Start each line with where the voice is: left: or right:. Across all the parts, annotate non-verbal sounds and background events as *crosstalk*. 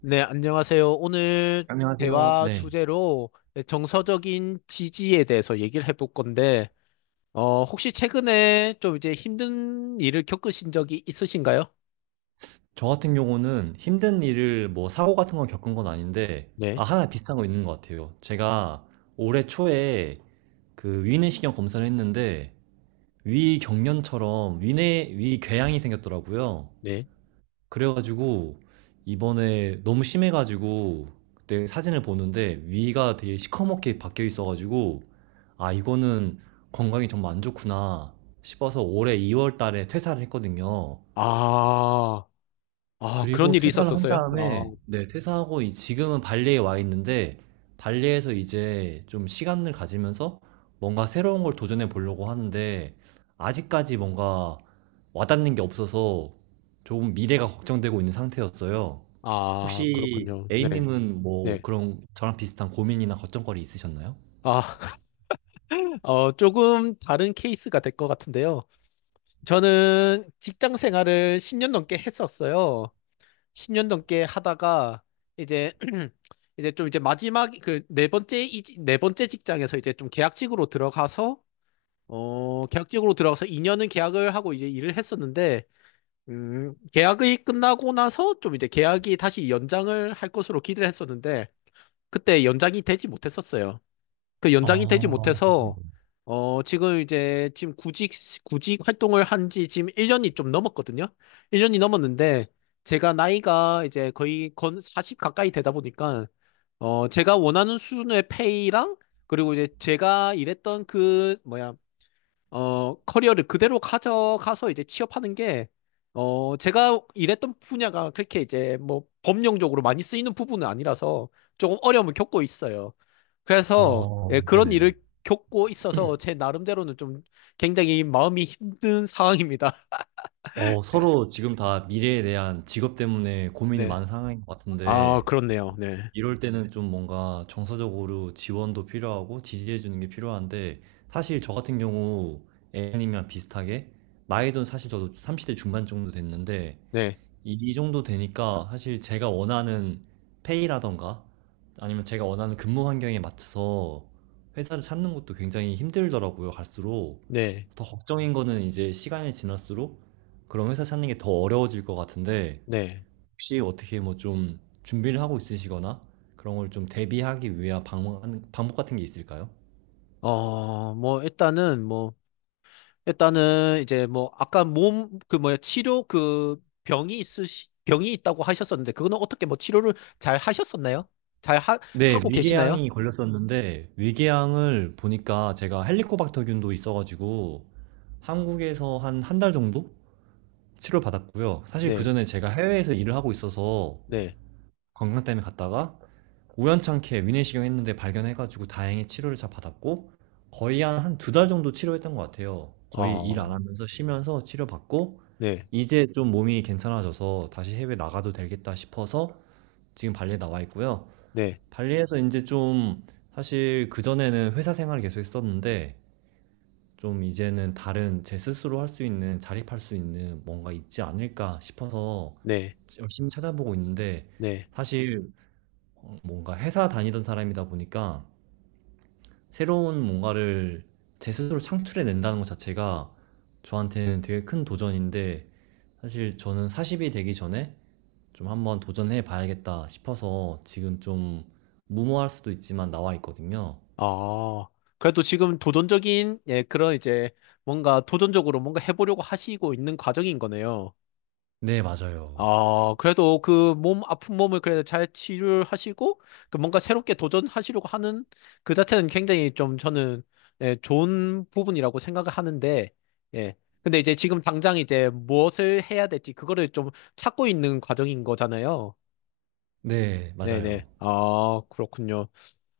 left: 네, 안녕하세요. 오늘
right: 안녕하세요.
left: 대화
right: 네.
left: 주제로 정서적인 지지에 대해서 얘기를 해볼 건데, 혹시 최근에 좀 이제 힘든 일을 겪으신 적이 있으신가요?
right: 저 같은 경우는 힘든 일을 뭐 사고 같은 건 겪은 건 아닌데,
left: 네,
right: 아, 하나 비슷한 거 있는 것 같아요. 제가 올해 초에 그 위내시경 검사를 했는데, 위 경련처럼 위 궤양이 생겼더라고요.
left: 네.
right: 그래가지고, 이번에 너무 심해가지고, 그때 사진을 보는데, 위가 되게 시커멓게 바뀌어 있어가지고, 아, 이거는 건강이 정말 안 좋구나 싶어서 올해 2월 달에 퇴사를 했거든요.
left: 아, 아, 그런
right: 그리고
left: 일이
right: 퇴사를 한
left: 있었었어요?
right: 다음에 네, 퇴사하고 이 지금은 발리에 와 있는데, 발리에서 이제 좀 시간을 가지면서 뭔가 새로운 걸 도전해 보려고 하는데, 아직까지 뭔가 와닿는 게 없어서 조금 미래가 걱정되고 있는 상태였어요.
left: 아, 아,
right: 혹시
left: 그렇군요. 네.
right: A님은 뭐
left: 네.
right: 그런 저랑 비슷한 고민이나 걱정거리 있으셨나요?
left: 아, *laughs* 조금 다른 케이스가 될 것 같은데요. 저는 직장 생활을 10년 넘게 했었어요. 10년 넘게 하다가 이제 *clears throat* 이제 좀 이제 마지막 그 네 번째 네 번째 직장에서 이제 좀 계약직으로 들어가서 계약직으로 들어가서 2년은 계약을 하고 이제 일을 했었는데 계약이 끝나고 나서 좀 이제 계약이 다시 연장을 할 것으로 기대를 했었는데 그때 연장이 되지 못했었어요. 그 연장이 되지
right: 어,
left: 못해서 지금 이제 지금 구직 활동을 한지 지금 1년이 좀 넘었거든요. 1년이 넘었는데 제가 나이가 이제 거의 건 40 가까이 되다 보니까 제가 원하는 수준의 페이랑 그리고 이제 제가 일했던 그 뭐야 커리어를 그대로 가져가서 이제 취업하는 게 제가 일했던 분야가 그렇게 이제 뭐 법령적으로 많이 쓰이는 부분은 아니라서 조금 어려움을 겪고 있어요. 그래서 예, 그런
right: 네네네.
left: 일을 겪고 있어서 제 나름대로는 좀 굉장히 마음이 힘든 상황입니다.
right: 서로 지금 다 미래에 대한 직업 때문에
left: *laughs*
right: 고민이
left: 네.
right: 많은 상황인 것
left: 아,
right: 같은데,
left: 그렇네요. 네.
right: 이럴 때는 좀 뭔가 정서적으로 지원도 필요하고 지지해주는 게 필요한데, 사실 저 같은 경우 애님이랑 비슷하게, 나이도 사실 저도 30대 중반 정도 됐는데,
left: 네.
right: 이 정도 되니까 사실 제가 원하는 페이라던가, 아니면 제가 원하는 근무 환경에 맞춰서 회사를 찾는 것도 굉장히 힘들더라고요, 갈수록.
left: 네.
right: 더 걱정인 거는 이제 시간이 지날수록 그런 회사 찾는 게 더 어려워질 것 같은데,
left: 네.
right: 혹시 어떻게 뭐 좀 준비를 하고 있으시거나 그런 걸 좀 대비하기 위한 방법 같은 게 있을까요?
left: 뭐 일단은 이제 뭐 아까 몸 그 뭐야 치료 그 병이 있다고 하셨었는데 그거는 어떻게 뭐 치료를 잘 하셨었나요? 잘 하,
right: 네,
left: 하고 계시나요?
right: 위궤양이 걸렸었는데 위궤양을 보니까 제가 헬리코박터균도 있어가지고 한국에서 한 한 달 정도 치료받았고요. 사실
left: 네.
right: 그전에 제가 해외에서 일을 하고 있어서
left: 네.
right: 건강 때문에 갔다가 우연찮게 위내시경 했는데 발견해가지고 다행히 치료를 잘 받았고, 거의 한 한 두 달 정도 치료했던 것 같아요. 거의 일 안
left: 어.
right: 하면서 쉬면서 치료받고,
left: 네.
right: 이제 좀 몸이 괜찮아져서 다시 해외 나가도 되겠다 싶어서 지금 발리에 나와 있고요.
left: 네.
right: 발리에서 인제 좀, 사실 그전에는 회사 생활을 계속 했었는데, 좀 이제는 다른 제 스스로 할 수 있는 자립할 수 있는 뭔가 있지 않을까 싶어서
left: 네.
right: 열심히 찾아보고 있는데,
left: 네.
right: 사실 뭔가 회사 다니던 사람이다 보니까 새로운 뭔가를 제 스스로 창출해 낸다는 것 자체가 저한테는 되게 큰 도전인데, 사실 저는 40이 되기 전에 좀 한번 도전해 봐야겠다 싶어서 지금 좀 무모할 수도 있지만 나와 있거든요.
left: 아, 그래도 지금 도전적인, 예, 그런 이제 뭔가 도전적으로 뭔가 해보려고 하시고 있는 과정인 거네요.
right: 네, 맞아요.
left: 아, 그래도 그 몸 아픈 몸을 그래도 잘 치료를 하시고, 그 뭔가 새롭게 도전하시려고 하는 그 자체는 굉장히 좀 저는, 예, 좋은 부분이라고 생각을 하는데, 예. 근데 이제 지금 당장 이제 무엇을 해야 될지 그거를 좀 찾고 있는 과정인 거잖아요.
right: 네,
left: 네네.
right: 맞아요.
left: 아, 그렇군요.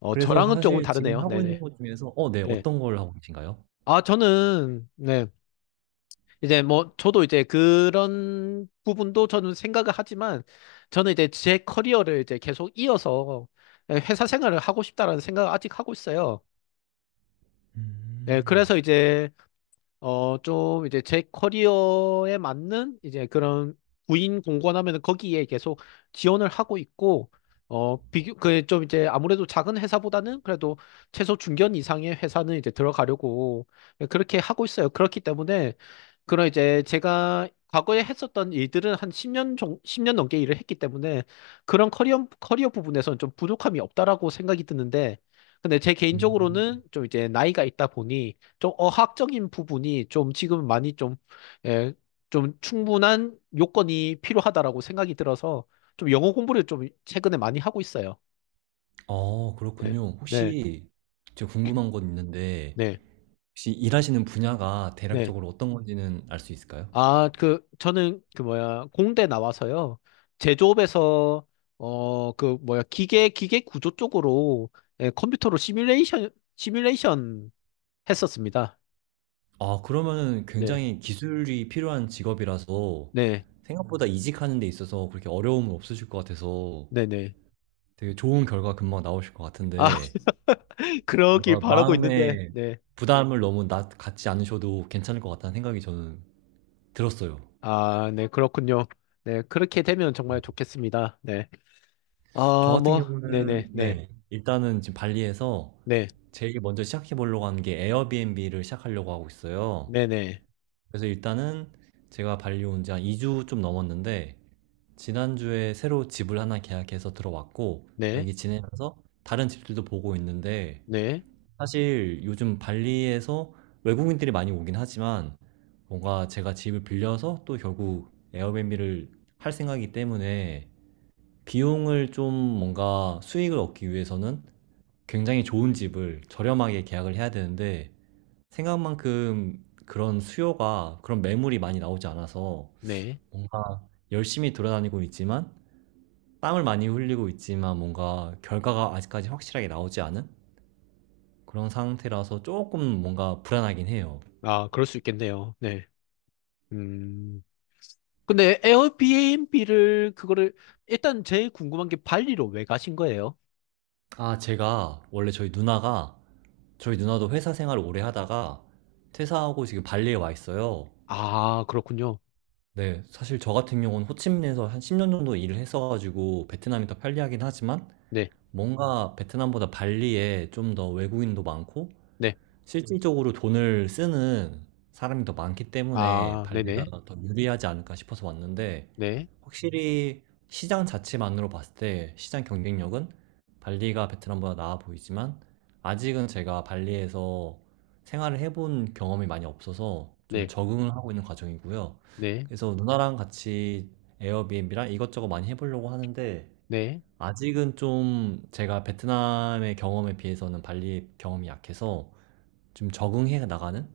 right: 그래서
left: 저랑은 조금
right: 사실 지금
left: 다르네요.
right: 하고 있는
left: 네네.
right: 것 중에서 네,
left: 네.
right: 어떤 걸 하고 계신가요?
left: 아, 저는, 네. 이제 뭐, 저도 이제 그런 부분도 저는 생각을 하지만, 저는 이제 제 커리어를 이제 계속 이어서 예, 회사 생활을 하고 싶다라는 생각을 아직 하고 있어요. 네,
right: 음,
left: 그래서 이제 좀 이제 제 커리어에 맞는 이제 그런 구인 공고하면은 거기에 계속 지원을 하고 있고, 그 좀 이제 아무래도 작은 회사보다는 그래도 최소 중견 이상의 회사는 이제 들어가려고 그렇게 하고 있어요. 그렇기 때문에 그런 이제 제가 과거에 했었던 일들은 한 10년 넘게 일을 했기 때문에 그런 커리어 부분에서는 좀 부족함이 없다라고 생각이 드는데, 근데 제
right: 음.
left: 개인적으로는 좀 이제 나이가 있다 보니 좀 어학적인 부분이 좀 지금 많이 좀, 예, 좀 충분한 요건이 필요하다라고 생각이 들어서 좀 영어 공부를 좀 최근에 많이 하고 있어요. 네,
right: 그렇군요.
left: 네,
right: 혹시 제가 궁금한 건 있는데,
left: 네,
right: 혹시 일하시는 분야가
left: 네.
right: 대략적으로 어떤 건지는 알 수 있을까요?
left: 아, 그, 저는 그 뭐야, 공대 나와서요. 제조업에서, 그 뭐야, 기계 구조 쪽으로 예, 컴퓨터로 시뮬레이션 했었습니다.
right: 아, 그러면은
left: 네,
right: 굉장히 기술이 필요한 직업이라서
left: 네,
right: 생각보다 이직하는 데 있어서 그렇게 어려움은 없으실 것 같아서
left: 네, 네.
right: 되게 좋은 결과 금방 나오실 것
left: 아,
right: 같은데,
left: *laughs* 그러길
right: 뭔가
left: 바라고 있는데,
right: 마음에
left: 네.
right: 부담을 너무 갖지 않으셔도 괜찮을 것 같다는 생각이 저는 들었어요.
left: 아, 네, 그렇군요. 네, 그렇게 되면 정말 좋겠습니다. 네.
right: 저
left: 아,
right: 같은
left: 뭐,
right: 경우는
left: 네네, 네,
right: 네, 일단은 지금 발리에서
left: 네,
right: 제일 먼저 시작해 보려고 하는 게 에어비앤비를 시작하려고 하고 있어요.
left: 네네,
right: 그래서 일단은 제가 발리 온 지 한 2주 좀 넘었는데, 지난주에 새로 집을 하나 계약해서 들어왔고,
left: 네,
right: 여기 지내면서 다른 집들도 보고 있는데,
left: 네,
right: 사실 요즘 발리에서 외국인들이 많이 오긴 하지만, 뭔가 제가 집을 빌려서 또 결국 에어비앤비를 할 생각이기 때문에, 비용을 좀 뭔가 수익을 얻기 위해서는 굉장히 좋은 집을 저렴하게 계약을 해야 되는데, 생각만큼 그런 수요가, 그런 매물이 많이 나오지 않아서
left: 네.
right: 뭔가 열심히 돌아다니고 있지만, 땀을 많이 흘리고 있지만 뭔가 결과가 아직까지 확실하게 나오지 않은 그런 상태라서 조금 뭔가 불안하긴 해요.
left: 아, 그럴 수 있겠네요. 네. 음. 근데 에어비앤비를, 그거를, 일단 제일 궁금한 게 발리로 왜 가신 거예요?
right: 아, 제가 원래 저희 누나도 회사 생활을 오래 하다가 퇴사하고 지금 발리에 와 있어요.
left: 아, 그렇군요.
right: 네, 사실 저 같은 경우는 호치민에서 한 10년 정도 일을 했어가지고 베트남이 더 편리하긴 하지만,
left: 네,
right: 뭔가 베트남보다 발리에 좀 더 외국인도 많고
left: 네.
right: 실질적으로 돈을 쓰는 사람이 더 많기 때문에
left: 아,
right: 발리가
left: 네네,
right: 더 유리하지 않을까 싶어서 왔는데,
left: 네,
right: 확실히 시장 자체만으로 봤을 때 시장 경쟁력은 발리가 베트남보다 나아 보이지만 아직은 제가 발리에서 생활을 해본 경험이 많이 없어서 좀
left: 네,
right: 적응을 하고 있는 과정이고요.
left: 네,
right: 그래서 누나랑 같이 에어비앤비랑 이것저것 많이 해보려고 하는데,
left: 네,
right: 아직은 좀 제가 베트남의 경험에 비해서는 발리의 경험이 약해서 좀 적응해 나가는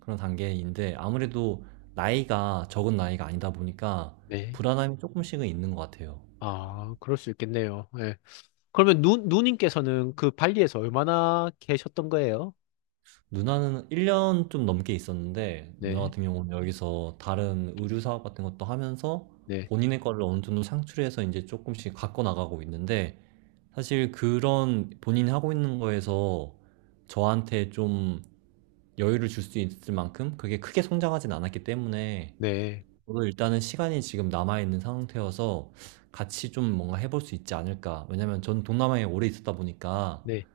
right: 그런 단계인데, 아무래도 나이가 적은 나이가 아니다 보니까
left: 네.
right: 불안함이 조금씩은 있는 것 같아요.
left: 아, 그럴 수 있겠네요. 네. 그러면 누님께서는 그 발리에서 얼마나 계셨던 거예요?
right: 누나는 1년 좀 넘게 있었는데, 누나
left: 네,
right: 같은 경우는 여기서 다른 의류 사업 같은 것도 하면서
left: 네,
right: 본인의 거를 어느 정도 창출해서 이제 조금씩 갖고 나가고 있는데, 사실 그런 본인이 하고 있는 거에서 저한테 좀 여유를 줄 수 있을 만큼 그게 크게 성장하진 않았기 때문에,
left: 네,
right: 저도 일단은 시간이 지금 남아있는 상태여서 같이 좀 뭔가 해볼 수 있지 않을까. 왜냐면 전 동남아에 오래 있었다 보니까
left: 네,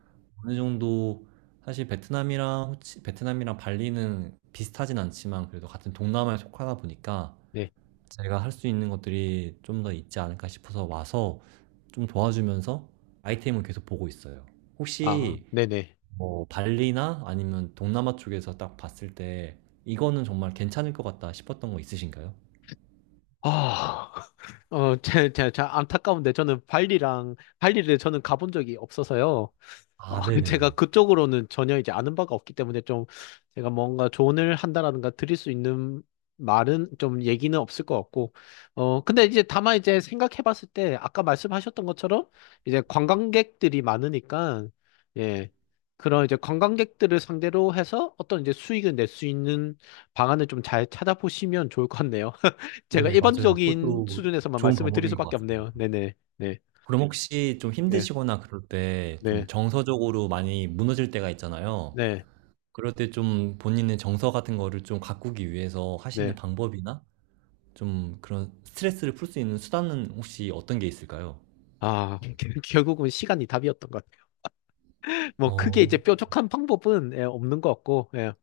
right: 어느 정도, 사실 베트남이랑 발리는 비슷하진 않지만 그래도 같은 동남아에 속하다 보니까
left: 네.
right: 제가 할 수 있는 것들이 좀 더 있지 않을까 싶어서 와서 좀 도와주면서 아이템을 계속 보고 있어요.
left: 아,
right: 혹시
left: 네네.
right: 뭐 발리나 아니면 동남아 쪽에서 딱 봤을 때 이거는 정말 괜찮을 것 같다 싶었던 거 있으신가요?
left: 아, *laughs* 제 안타까운데 저는 발리랑 발리를 저는 가본 적이 없어서요. 어,
right: 아,
left: *laughs* 제가
right: 네네네.
left: 그쪽으로는 전혀 이제 아는 바가 없기 때문에 좀 제가 뭔가 조언을 한다라든가 드릴 수 있는 말은 좀 얘기는 없을 것 같고, 근데 이제 다만 이제 생각해 봤을 때 아까 말씀하셨던 것처럼 이제 관광객들이 많으니까, 예, 그런 이제 관광객들을 상대로 해서 어떤 이제 수익을 낼 수 있는 방안을 좀 잘 찾아보시면 좋을 것 같네요. *laughs* 제가
right: 네, 맞아요.
left: 일반적인
right: 그것도
left: 수준에서만
right: 좋은
left: 말씀을 드릴
right: 방법인 것
left: 수밖에
right: 같습니다.
left: 없네요. 네네, 네,
right: 그럼 혹시 좀
left: 네,
right: 힘드시거나 그럴 때 좀
left: 네,
right: 정서적으로 많이 무너질 때가 있잖아요.
left: 네,
right: 그럴 때 좀 본인의 정서 같은 거를 좀 가꾸기 위해서 하시는
left: 네.
right: 방법이나 좀 그런 스트레스를 풀 수 있는 수단은 혹시 어떤 게 있을까요?
left: 아, *laughs* 결국은 시간이 답이었던 것 같아요. 뭐 크게 이제
right: 어,
left: 뾰족한 방법은 예, 없는 것 같고, 예.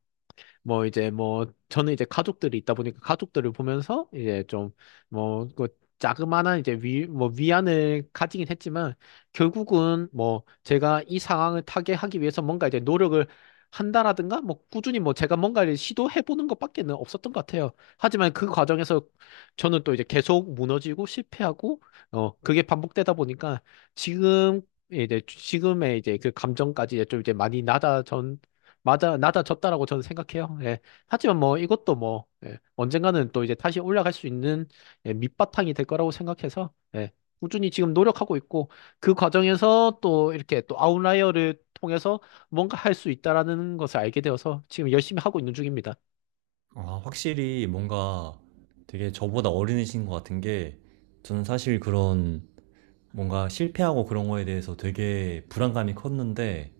left: 뭐 이제 뭐 저는 이제 가족들이 있다 보니까 가족들을 보면서 이제 좀뭐그 자그마한 이제 위 뭐 위안을 가지긴 했지만 결국은 뭐 제가 이 상황을 타개하기 위해서 뭔가 이제 노력을 한다라든가 뭐 꾸준히 뭐 제가 뭔가를 시도해 보는 것밖에는 없었던 것 같아요. 하지만 그 과정에서 저는 또 이제 계속 무너지고 실패하고 그게 반복되다 보니까 지금 이제 지금의 이제 그 감정까지 이제 좀 이제 많이 낮아졌 맞아, 낮아졌다라고 저는 생각해요. 예. 하지만 뭐 이것도 뭐 예. 언젠가는 또 이제 다시 올라갈 수 있는 예, 밑바탕이 될 거라고 생각해서 예. 꾸준히 지금 노력하고 있고 그 과정에서 또 이렇게 또 아웃라이어를 통해서 뭔가 할 수 있다라는 것을 알게 되어서 지금 열심히 하고 있는 중입니다.
right: 확실히 뭔가 되게 저보다 어린이신 것 같은 게, 저는 사실 그런 뭔가 실패하고 그런 거에 대해서 되게 불안감이 컸는데,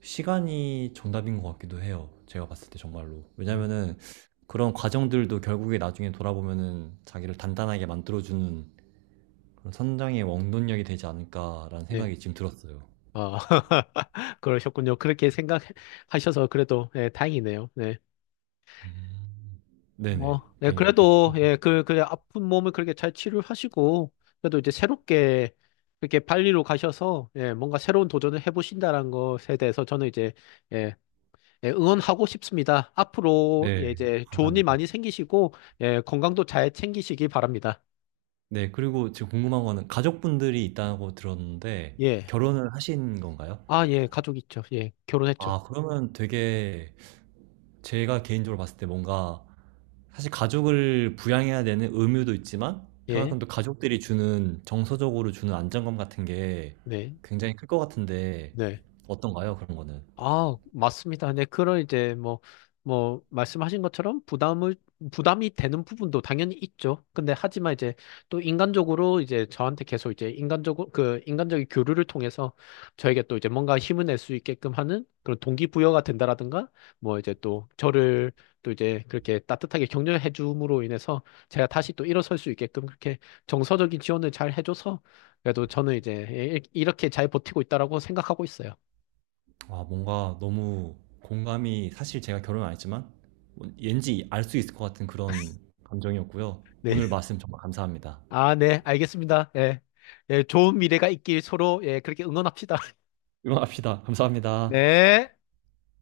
right: 시간이 정답인 것 같기도 해요. 제가 봤을 때 정말로.
left: 음.
right: 왜냐면은 그런 과정들도 결국에 나중에 돌아보면은 자기를 단단하게 만들어주는 그런 성장의 원동력이 되지 않을까라는
left: 네.
right: 생각이 지금 들었어요.
left: 어, *laughs* 그러셨군요. 그렇게 생각하셔서 그래도 예, 다행이네요. 네.
right: 음, 네네.
left: 뭐, 네,
right: 다행입니다.
left: 그래도, 예, 그 아픈 몸을 그렇게 잘 치료하시고, 그래도 이제 새롭게, 그렇게 발리로 가셔서, 예, 뭔가 새로운 도전을 해보신다는 것에 대해서 저는 이제, 예, 예, 응원하고 싶습니다. 앞으로, 예,
right: 네.
left: 이제 좋은 일
right: 감사합니다.
left: 많이 생기시고, 예, 건강도 잘 챙기시기 바랍니다.
right: 네. 그리고 지금 궁금한 거는 가족분들이 있다고 들었는데
left: 예.
right: 결혼을 하신 건가요?
left: 아, 예, 가족 있죠. 예, 결혼했죠.
right: 아, 그러면 되게 제가 개인적으로 봤을 때 뭔가 사실 가족을 부양해야 되는 의무도 있지만
left: 예,
right: 그만큼 또 가족들이 주는, 정서적으로 주는 안정감 같은 게
left: 네,
right: 굉장히 클 것 같은데
left: 네.
right: 어떤가요? 그런 거는.
left: 아, 맞습니다. 네, 그런 이제 뭐, 말씀하신 것처럼 부담이 되는 부분도 당연히 있죠. 근데 하지만 이제 또 인간적으로 이제 저한테 계속 이제 인간적으로, 그 인간적인 교류를 통해서 저에게 또 이제 뭔가 힘을 낼 수 있게끔 하는 그런 동기부여가 된다라든가 뭐 이제 또 저를 또 이제 그렇게 따뜻하게 격려해 줌으로 인해서 제가 다시 또 일어설 수 있게끔 그렇게 정서적인 지원을 잘 해줘서 그래도 저는 이제 이렇게 잘 버티고 있다라고 생각하고 있어요.
right: 아, 뭔가 너무 공감이, 사실 제가 결혼 안 했지만 왠지 알 수 있을 것 같은 그런 감정이었고요.
left: 네.
right: 오늘 말씀 정말 감사합니다.
left: 아, 네, 알겠습니다. 예. 예, 좋은 미래가 있길 서로, 예, 그렇게 응원합시다. *laughs*
right: 응원합시다. 감사합니다.
left: 네.